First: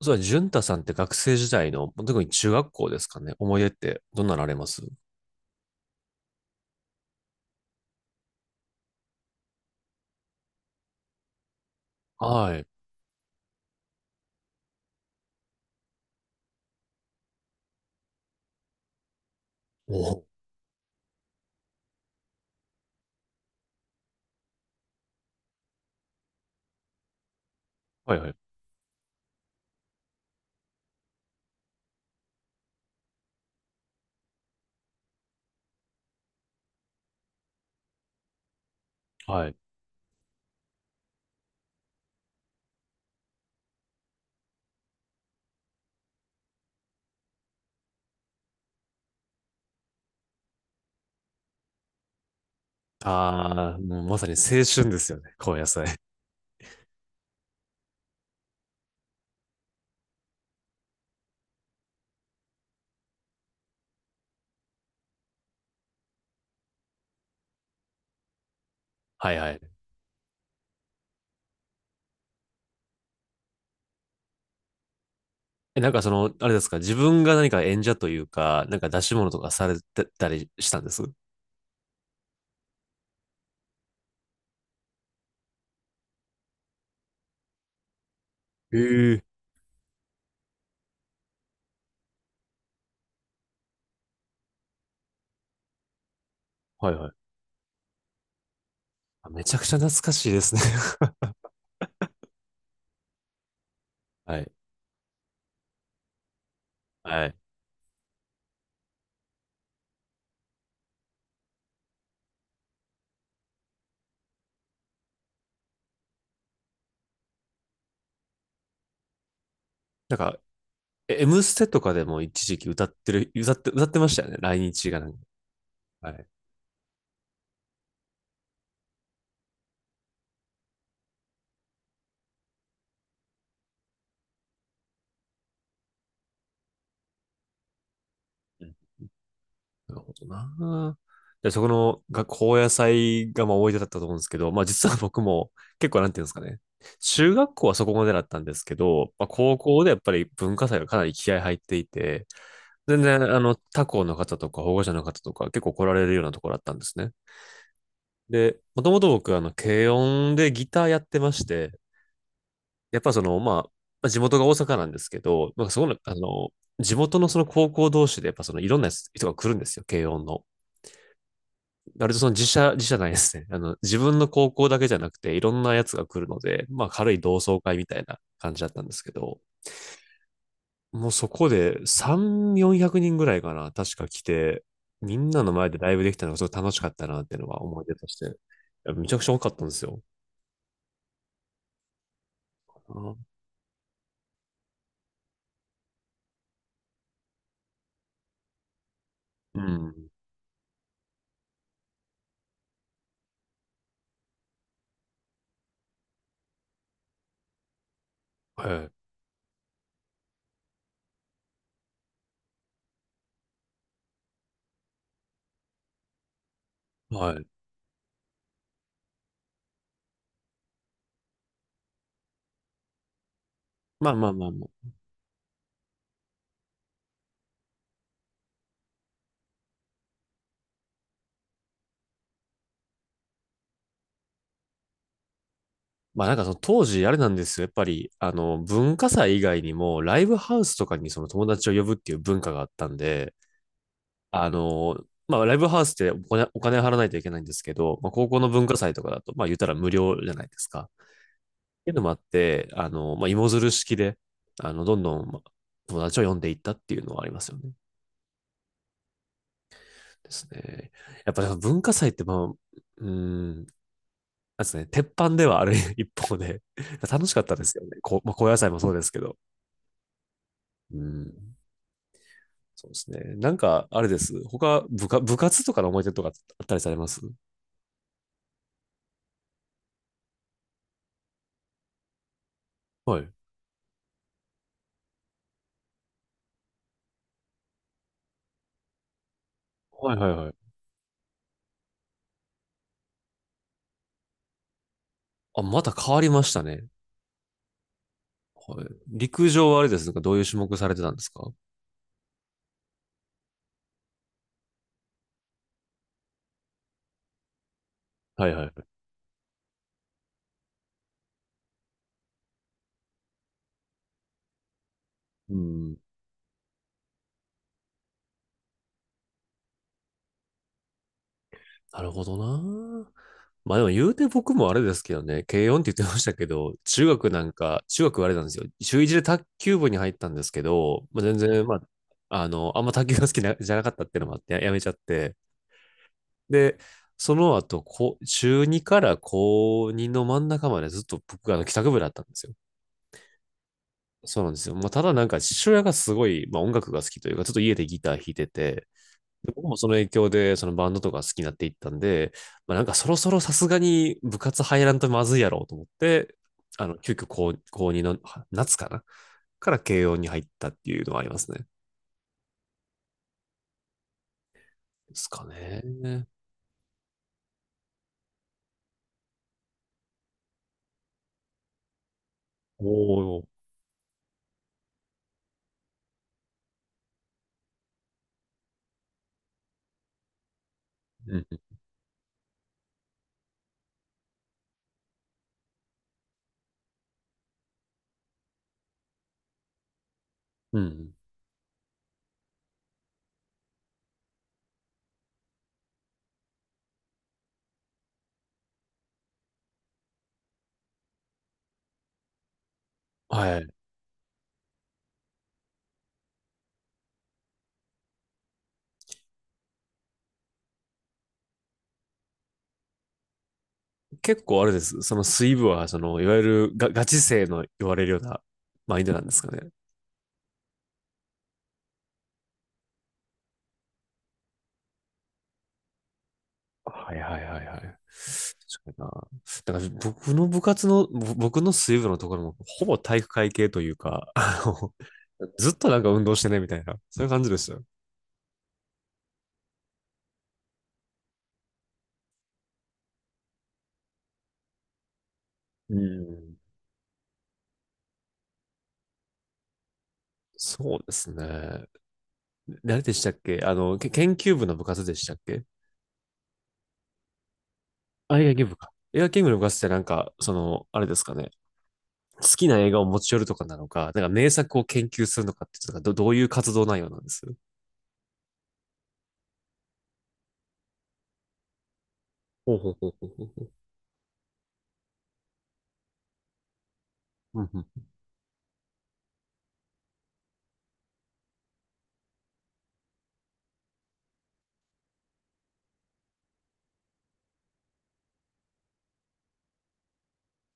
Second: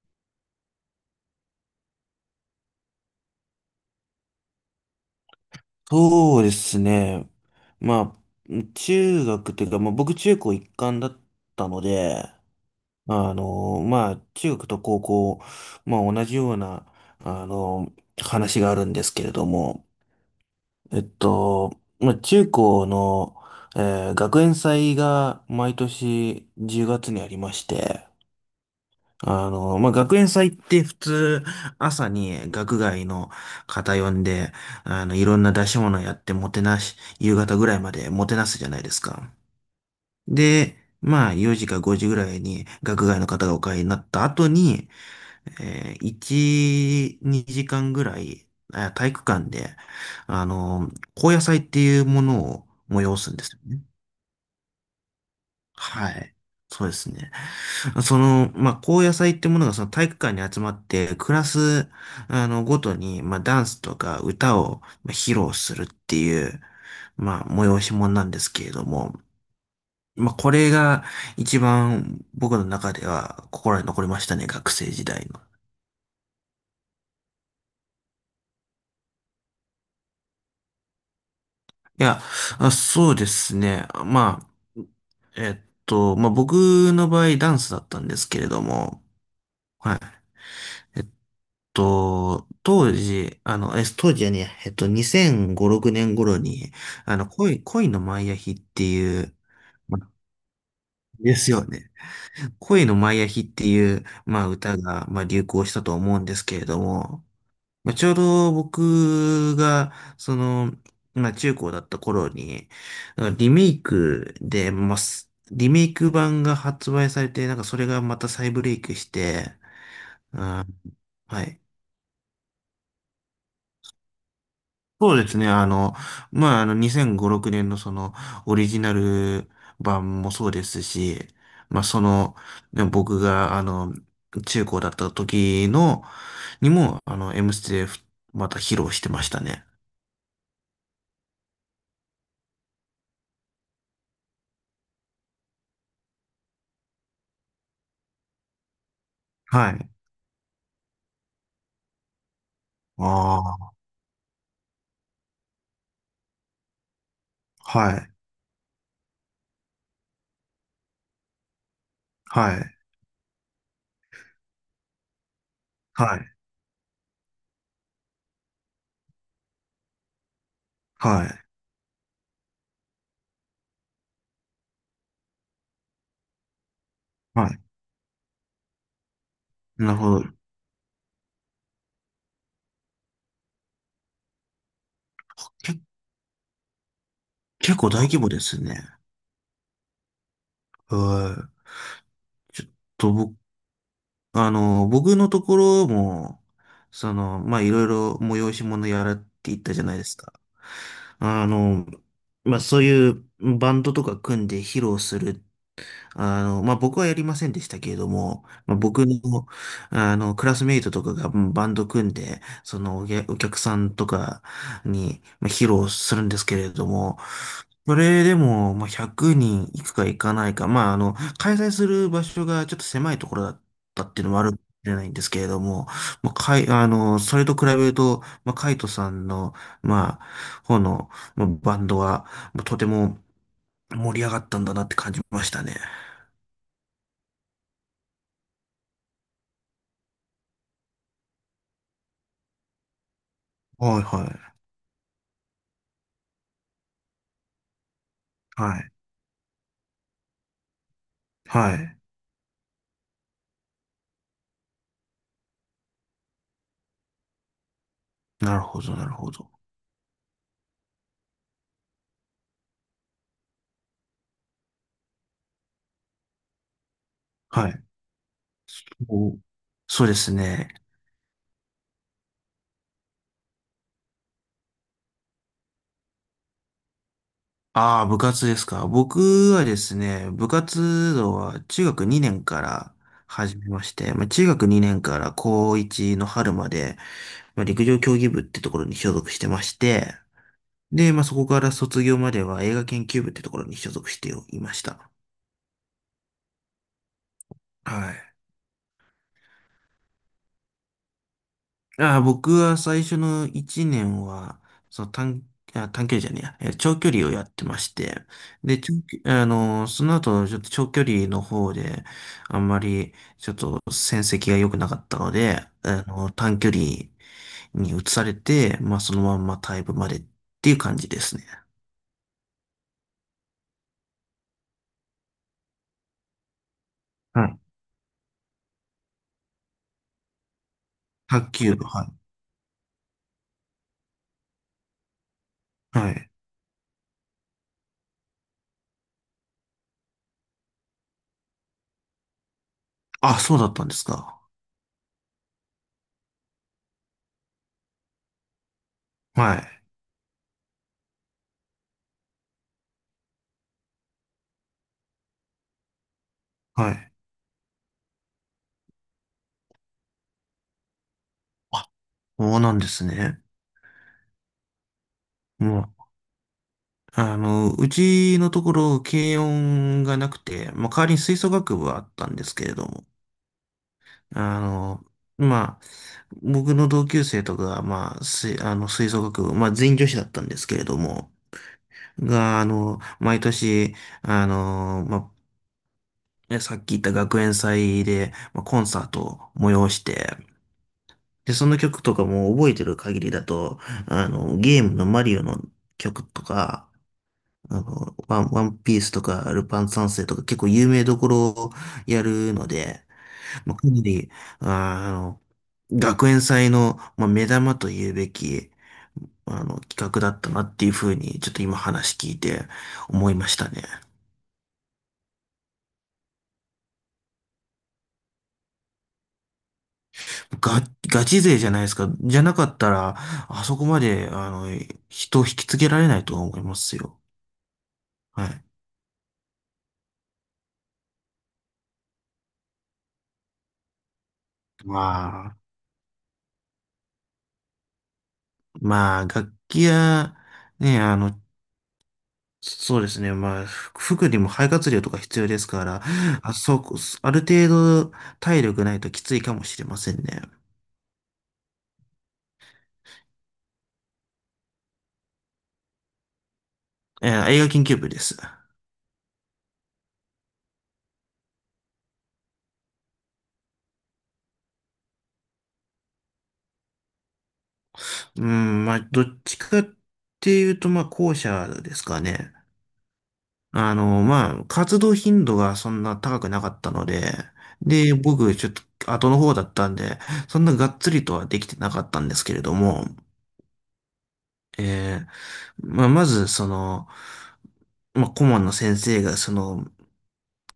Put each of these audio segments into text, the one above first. そうだね、淳太さんって学生時代の、特に中学校ですかね。思い出ってどんなのあります？そうですね。まあ、中学というか、まあ、僕中高一貫だったので、はい。あの、まあ、中学と高校、まあ、同じような、あの、話があるんですけれども、お、まあ、中高の、学園祭が毎年10月にありまして、はいはい。あの、まあ、学園祭って普通、朝に学外の方呼んで、あの、いろんな出し物やってもてなし、夕方ぐらいまでもてなすじゃないですか。はい。で、まあ、4時か5時ぐらいに学外の方がお帰りになった後に、1、2時間ぐらい、体育館で、あの、高野祭っていうものを催すんですよああ、ね。もうまさに青春ですよね。高野菜。はい。そうですね。その、まあ、高野祭ってものがその体育館に集まって、クラス、あの、ごとに、まあ、ダンスとか歌をまあ披露するっていう、まあ、催し物なんですけれども、はいはい。まあ、これが一番僕の中では心に残りましたね、学生時代の。え、なんかその、あれですか、自分が何か演者というか、なんか出し物とかされてたりしたんです？いや、あ、そうですね。まあ、えっまあ、僕の場合ダンスだったんですけれども、ええ、はい。と、当時、あの、当時はねえ、2005、6年頃に、はいはい。あの、恋のマイアヒっていあ、う、めちゃくちゃ懐まかしいですね。ですよね。恋のマイアヒっていう、はまあ、い。歌が、まあ、流行したと思うんですけれども、はい。まあ、ちょうど僕が、その、まあ、中高だった頃に、なんかリメイクで、まあ、リメイク版が発売されて、なんかそれがまた再ブレイクして、なんうか、ん、え、 M はスい。テとかでも一時期歌ってる、歌って、歌ってましたよね。来日がなんそか。うですね。あの、はい。まあ、あの、2005年のその、オリジナル版もそうですし、まあ、その、ね、僕が、あの、中高だった時の、にも、あの、M ステでまた披露してましたね。なるほどな。で、そこの学校野菜がまあ思い出だったと思うんですけど、まあ実は僕も結構なんていうんですかね。中学校はそこまでだったんですけど、まあ、高は校い。でやっぱり文化祭がかなり気合入っていて、全然あのああ、他校の方とか保護者の方とか結構来られるようなところだったんですね。はい、で、もともと僕あの軽音でギターやってまして、はい、やっぱそのまあ、まあ、地元が大阪なんですけど、まあ、そこのあはい、の地元のその高校同士でやっぱそのいろんな人が来るんですよ、軽音の。はい、割とその自社、自社ないですね。あの、自分の高校だけじゃなくて、いろんなやつが来るので、まあ軽い同は窓い。会みたいな感じだったんですけど、なるほど。もうそこで3、400人ぐらいかな、確か来て、みんなの前でけ、ライブできたのがすごい楽しかったなっていうのは結思い構出大とし規て、模いですね。や、めちゃくちゃ多かったんですよ。はい。ちょっと僕のところも、その、まあ、いろいろ催し物やらって言うったじゃないでん。すか。あの、まあ、そういうバンドとか組んで披露する、あの、まあ、僕はやりませんでしたけれども、はまあ、い。僕の、あの、クラスメイトとかが、うん、バンド組んで、そのお客さんとかに、まあ、披露するんですけれども、はい。それでも、まあ、100人いくかいかないか、まあ、あの、開催する場所がちょっと狭いところだったまっあていうまあのもあまあるかもましあ。れないんですけれども、まあ、あの、それと比べると、まあ、カイトさんの、まあ、方の、まあバンドは、まあとても盛り上がったんだなって感じましたね。まあなんかその当時あれなんですよ。やっぱり、あの、文化祭以外にも、ライブハウスとかにその友達を呼ぶっていう文化があったんで、はいはいまあ、ライブハウスってお金、お金払わないといけないんですけど、まあ、高校の文化はい。祭とかだと、まあ、言ったら無料じゃないですか。っはていうい。のもあって、まあ、芋づる式で、あの、どんどん、まあ、友達を呼んでいったっていうのはありますよね。なるほど、なるほど。ですね。やっぱりその文化祭って、まあ、なんですね、鉄板ではある 一方で、楽しかったではすい。よね。こう、まあ、高野菜もそうですけお、ど。そうですね。うん、そうですね。なんか、あれです。他、部下、部活とかの思い出とかあったりされます？ああ、部活ですか。僕はですね、部活動は中学2年からはい。始めまして、まあ、中学2年から高1の春まで、まあ、陸上競技部ってところに所属してましはて、いはいはい。で、まあ、そこから卒業までは映画研究部ってところに所属していました。あ、また変わりましたね。はい。はい、陸上はあれですか、どういう種目されてたんですか？ああ、僕は最初の1年は、その短、あ、短距離じゃねえや、長距離をやってまして、はいはで、い。長距その後、ちょっと長距離の方で、あんまり、ちょっと戦績が良くなかったのうで、ん。短距離に移されて、まあ、そのまんまタイ部までっていう感じですね。なるほどな。まあでも言うて僕もあれですけどね、軽音って言ってましたけど、中学なはんい。か、中学はあれなんですよ。中1で卓球部に入ったんですけど、まあ、全卓然、球まあ、部、はい。あの、あんま卓球が好きなじゃなかったっていうのもあって、や、やめちゃって。はい。で、その後、こう中2から高2の真ん中までずっと僕があの帰宅部だったんですよ。あ、そうだったんですそか。うなんですよ。まあ、ただなんか父親がすごい、まあ、音楽が好きというか、ちょっと家でギター弾いてて、では僕もい。その影響でそのバンドとか好きになっていったんで、まあ、なんかそろそろさすがに部活入らんとまずいやろうと思って、あはの、い。急遽高、高2のは夏かなから慶応に入ったっていうのはありますね。あ、そうなんですね。ですかうん、ね。あの、うちのところ、軽音がなくて、まあ、代わりに吹奏楽部はあったんですけれお、ども、お、あの、まあ、僕の同級生とかが、まあ、吹、あの、吹奏楽部、まあ、全員女子だったんですけれども、うん、が、あの、毎年、あの、まあ、ね、さっき言った学園祭で、まあ、コンサートを催して、うん。で、その曲とかも覚えてる限りだと、あの、ゲームのマリオの曲とか、あの、ワンピースとか、ルパン三世とか、結構有名どころをやるので、はい。まあ、かなり、あーあの、学園祭の、まあ、目玉と言うべき、あの、企画だったなっていうふうに、ちょっと今話聞いて思いましたね。結構あれです。その水部は、その、いわゆるガ、ガチ勢の言われるようなマインドなんですかね。ガ、ガチ勢じゃないですか。じゃなかったら、あそこまで、あの、人を引きつけられないと思いますはいよ。はいはいはい。確かはい。にな。だから僕の部活の、ぼ、僕の水部のところも、ほぼ体育会系というか、あの、まあ、ずっとなんか運動してねみたいな、そういう感じですよ。まあ、楽器や、ね、あの、そうですね。まあ、服にも肺活量とか必要ですかうら、あ、ん。そうこ、ある程度体力ないときついかもしれませんね。そうですね。誰でしたっけ、あの、け研究部の部活でしたっけ？映画研究部です。あ、野球部か。映画研究部の部活ってなんか、その、あれですかね。好きな映画を持ち寄るとかなのか、なんか名作を研究するのかって、かど、どういう活動内容なんです？うん、まあ、どっちかっていうと、まあ、後者ですかね。ほうほうほうほうほう。あの、まあ、活動頻度がそんな高くなかったので、うんうん、で、僕、ちょっと後の方だったんで、そんながっつりとはできてなかったんですけれども、えーまあ、まず、その、まあ、顧問の先生が、その、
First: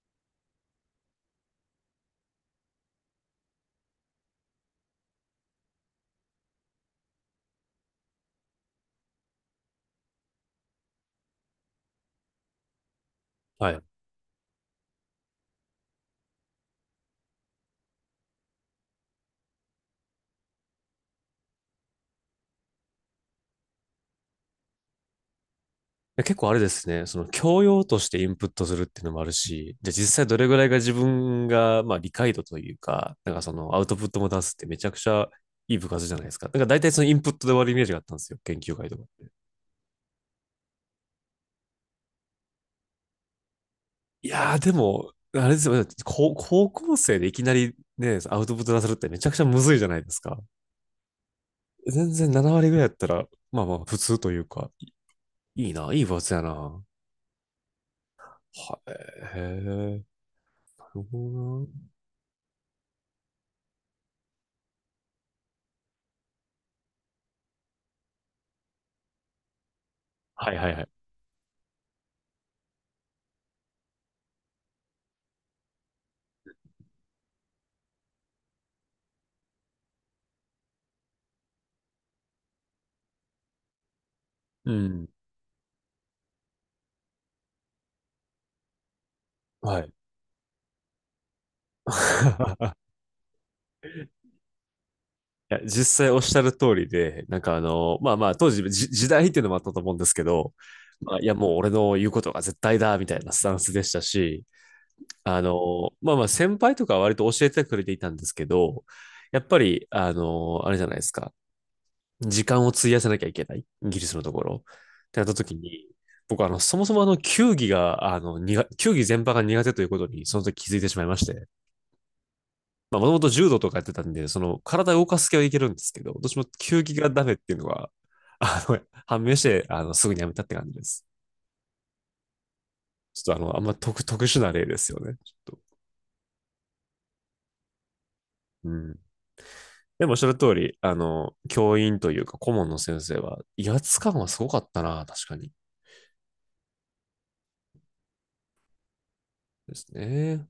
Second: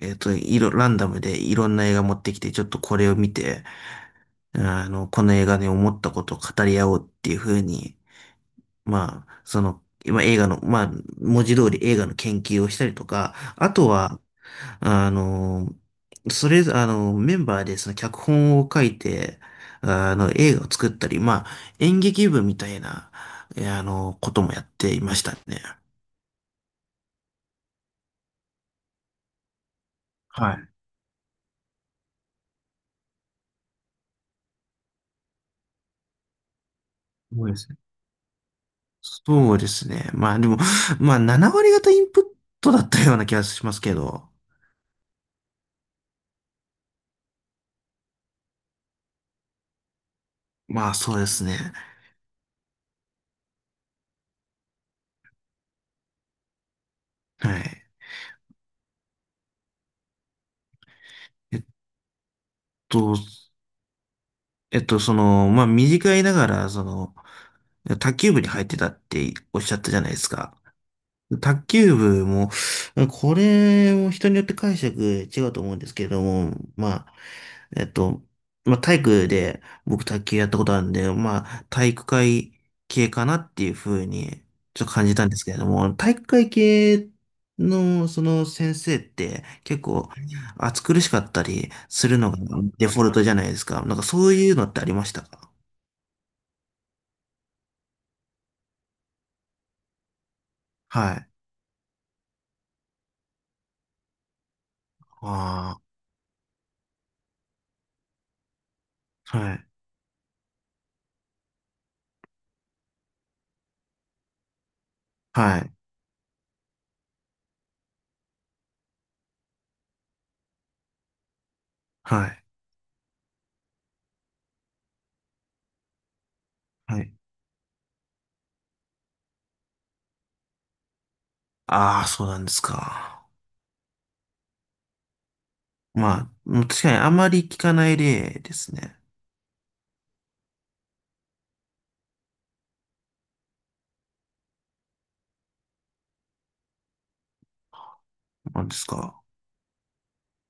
ランダムでいろんな映画持ってきて、ちょっとこれを見て、あの、この映画で思ったことを語り合おうっていう風に、まあ、その、今映画の、まあ、文字通り映画の研究をしたりとか、はあい。とは、あの、それ、あの、メンバーでその脚本を書いて、あの、映画を作ったり、まあ、演劇部みたいな、あの、こともやっていましたね。や、結構あれですね、その教養としてインプットするっていうのもあるし、じゃあ実際どれはぐらいい。が自分が、まあ理解度というか、なんかそのアウトプットも出すってめちゃくちゃいい部活じゃないですか。なんか大体そのインプッそトうでで終わす、るイメージがあったんですよ、研究会とか。そうですね。まあでも、まあ7割方インプットだったような気がしますけいど。やーでも、あれですよ、高、高校生でいきなりね、アウトプット出せるってめちゃくちゃむずいじゃないですか。まあそうですね。全然7割ぐらいやったら、まあまあ普通というか、いいな、いい部活やな。ははい。い、へえ、なるほえどっな。と、その、まあ短いながら、その、卓球部に入ってたっておっしゃったじゃないですはか。いはいはい。卓球部も、これも人によって解釈違うと思うんですけれども、まあ、えっと、まあ、体育で僕卓球やったことあるんで、まあ、体育会系かなっていうふうにうちょっと感ん。じたんですけれども、体育会系のその先生っては結い。構暑苦しかったりするのが デフォルトじゃないですか。なんかそういうのってありましたか？いや、実際おっしゃる通りで、なんかあの、まあまあ、当時じ時代っていうのもあったと思うんですけど、はまあ、いい。や、もう俺の言うことが絶対だ、みたいなスタンスでしたし、ああの、まあまあ、先輩とかは割と教えてくれていたんですけど、あ、やっはぱい。り、あの、あれじゃないですか、時間を費やさなきゃいけない、イギリスのところ。ってなった時はい。に、僕はあの、そもそもあの、球技が、あの、苦球技全般が苦手ということに、その時気づいてしまいまして。はい。まあ、もともと柔道とかやってたんで、その体を動かす系はいけるんですけど、どっちも球技はがい。ダメっていうのは、あの、判明して、あの、すぐにやめたって感じです。ああ、そうなんですちか。ょっとあの、あんま特、特殊な例ですよね。ちょっと。まあ、確かにあまり聞かない例でうすね。ん。でもおっしゃる通り、あの、教員というか顧問の先生は、威圧感はすごかったな、確かに。なんですか。ですね。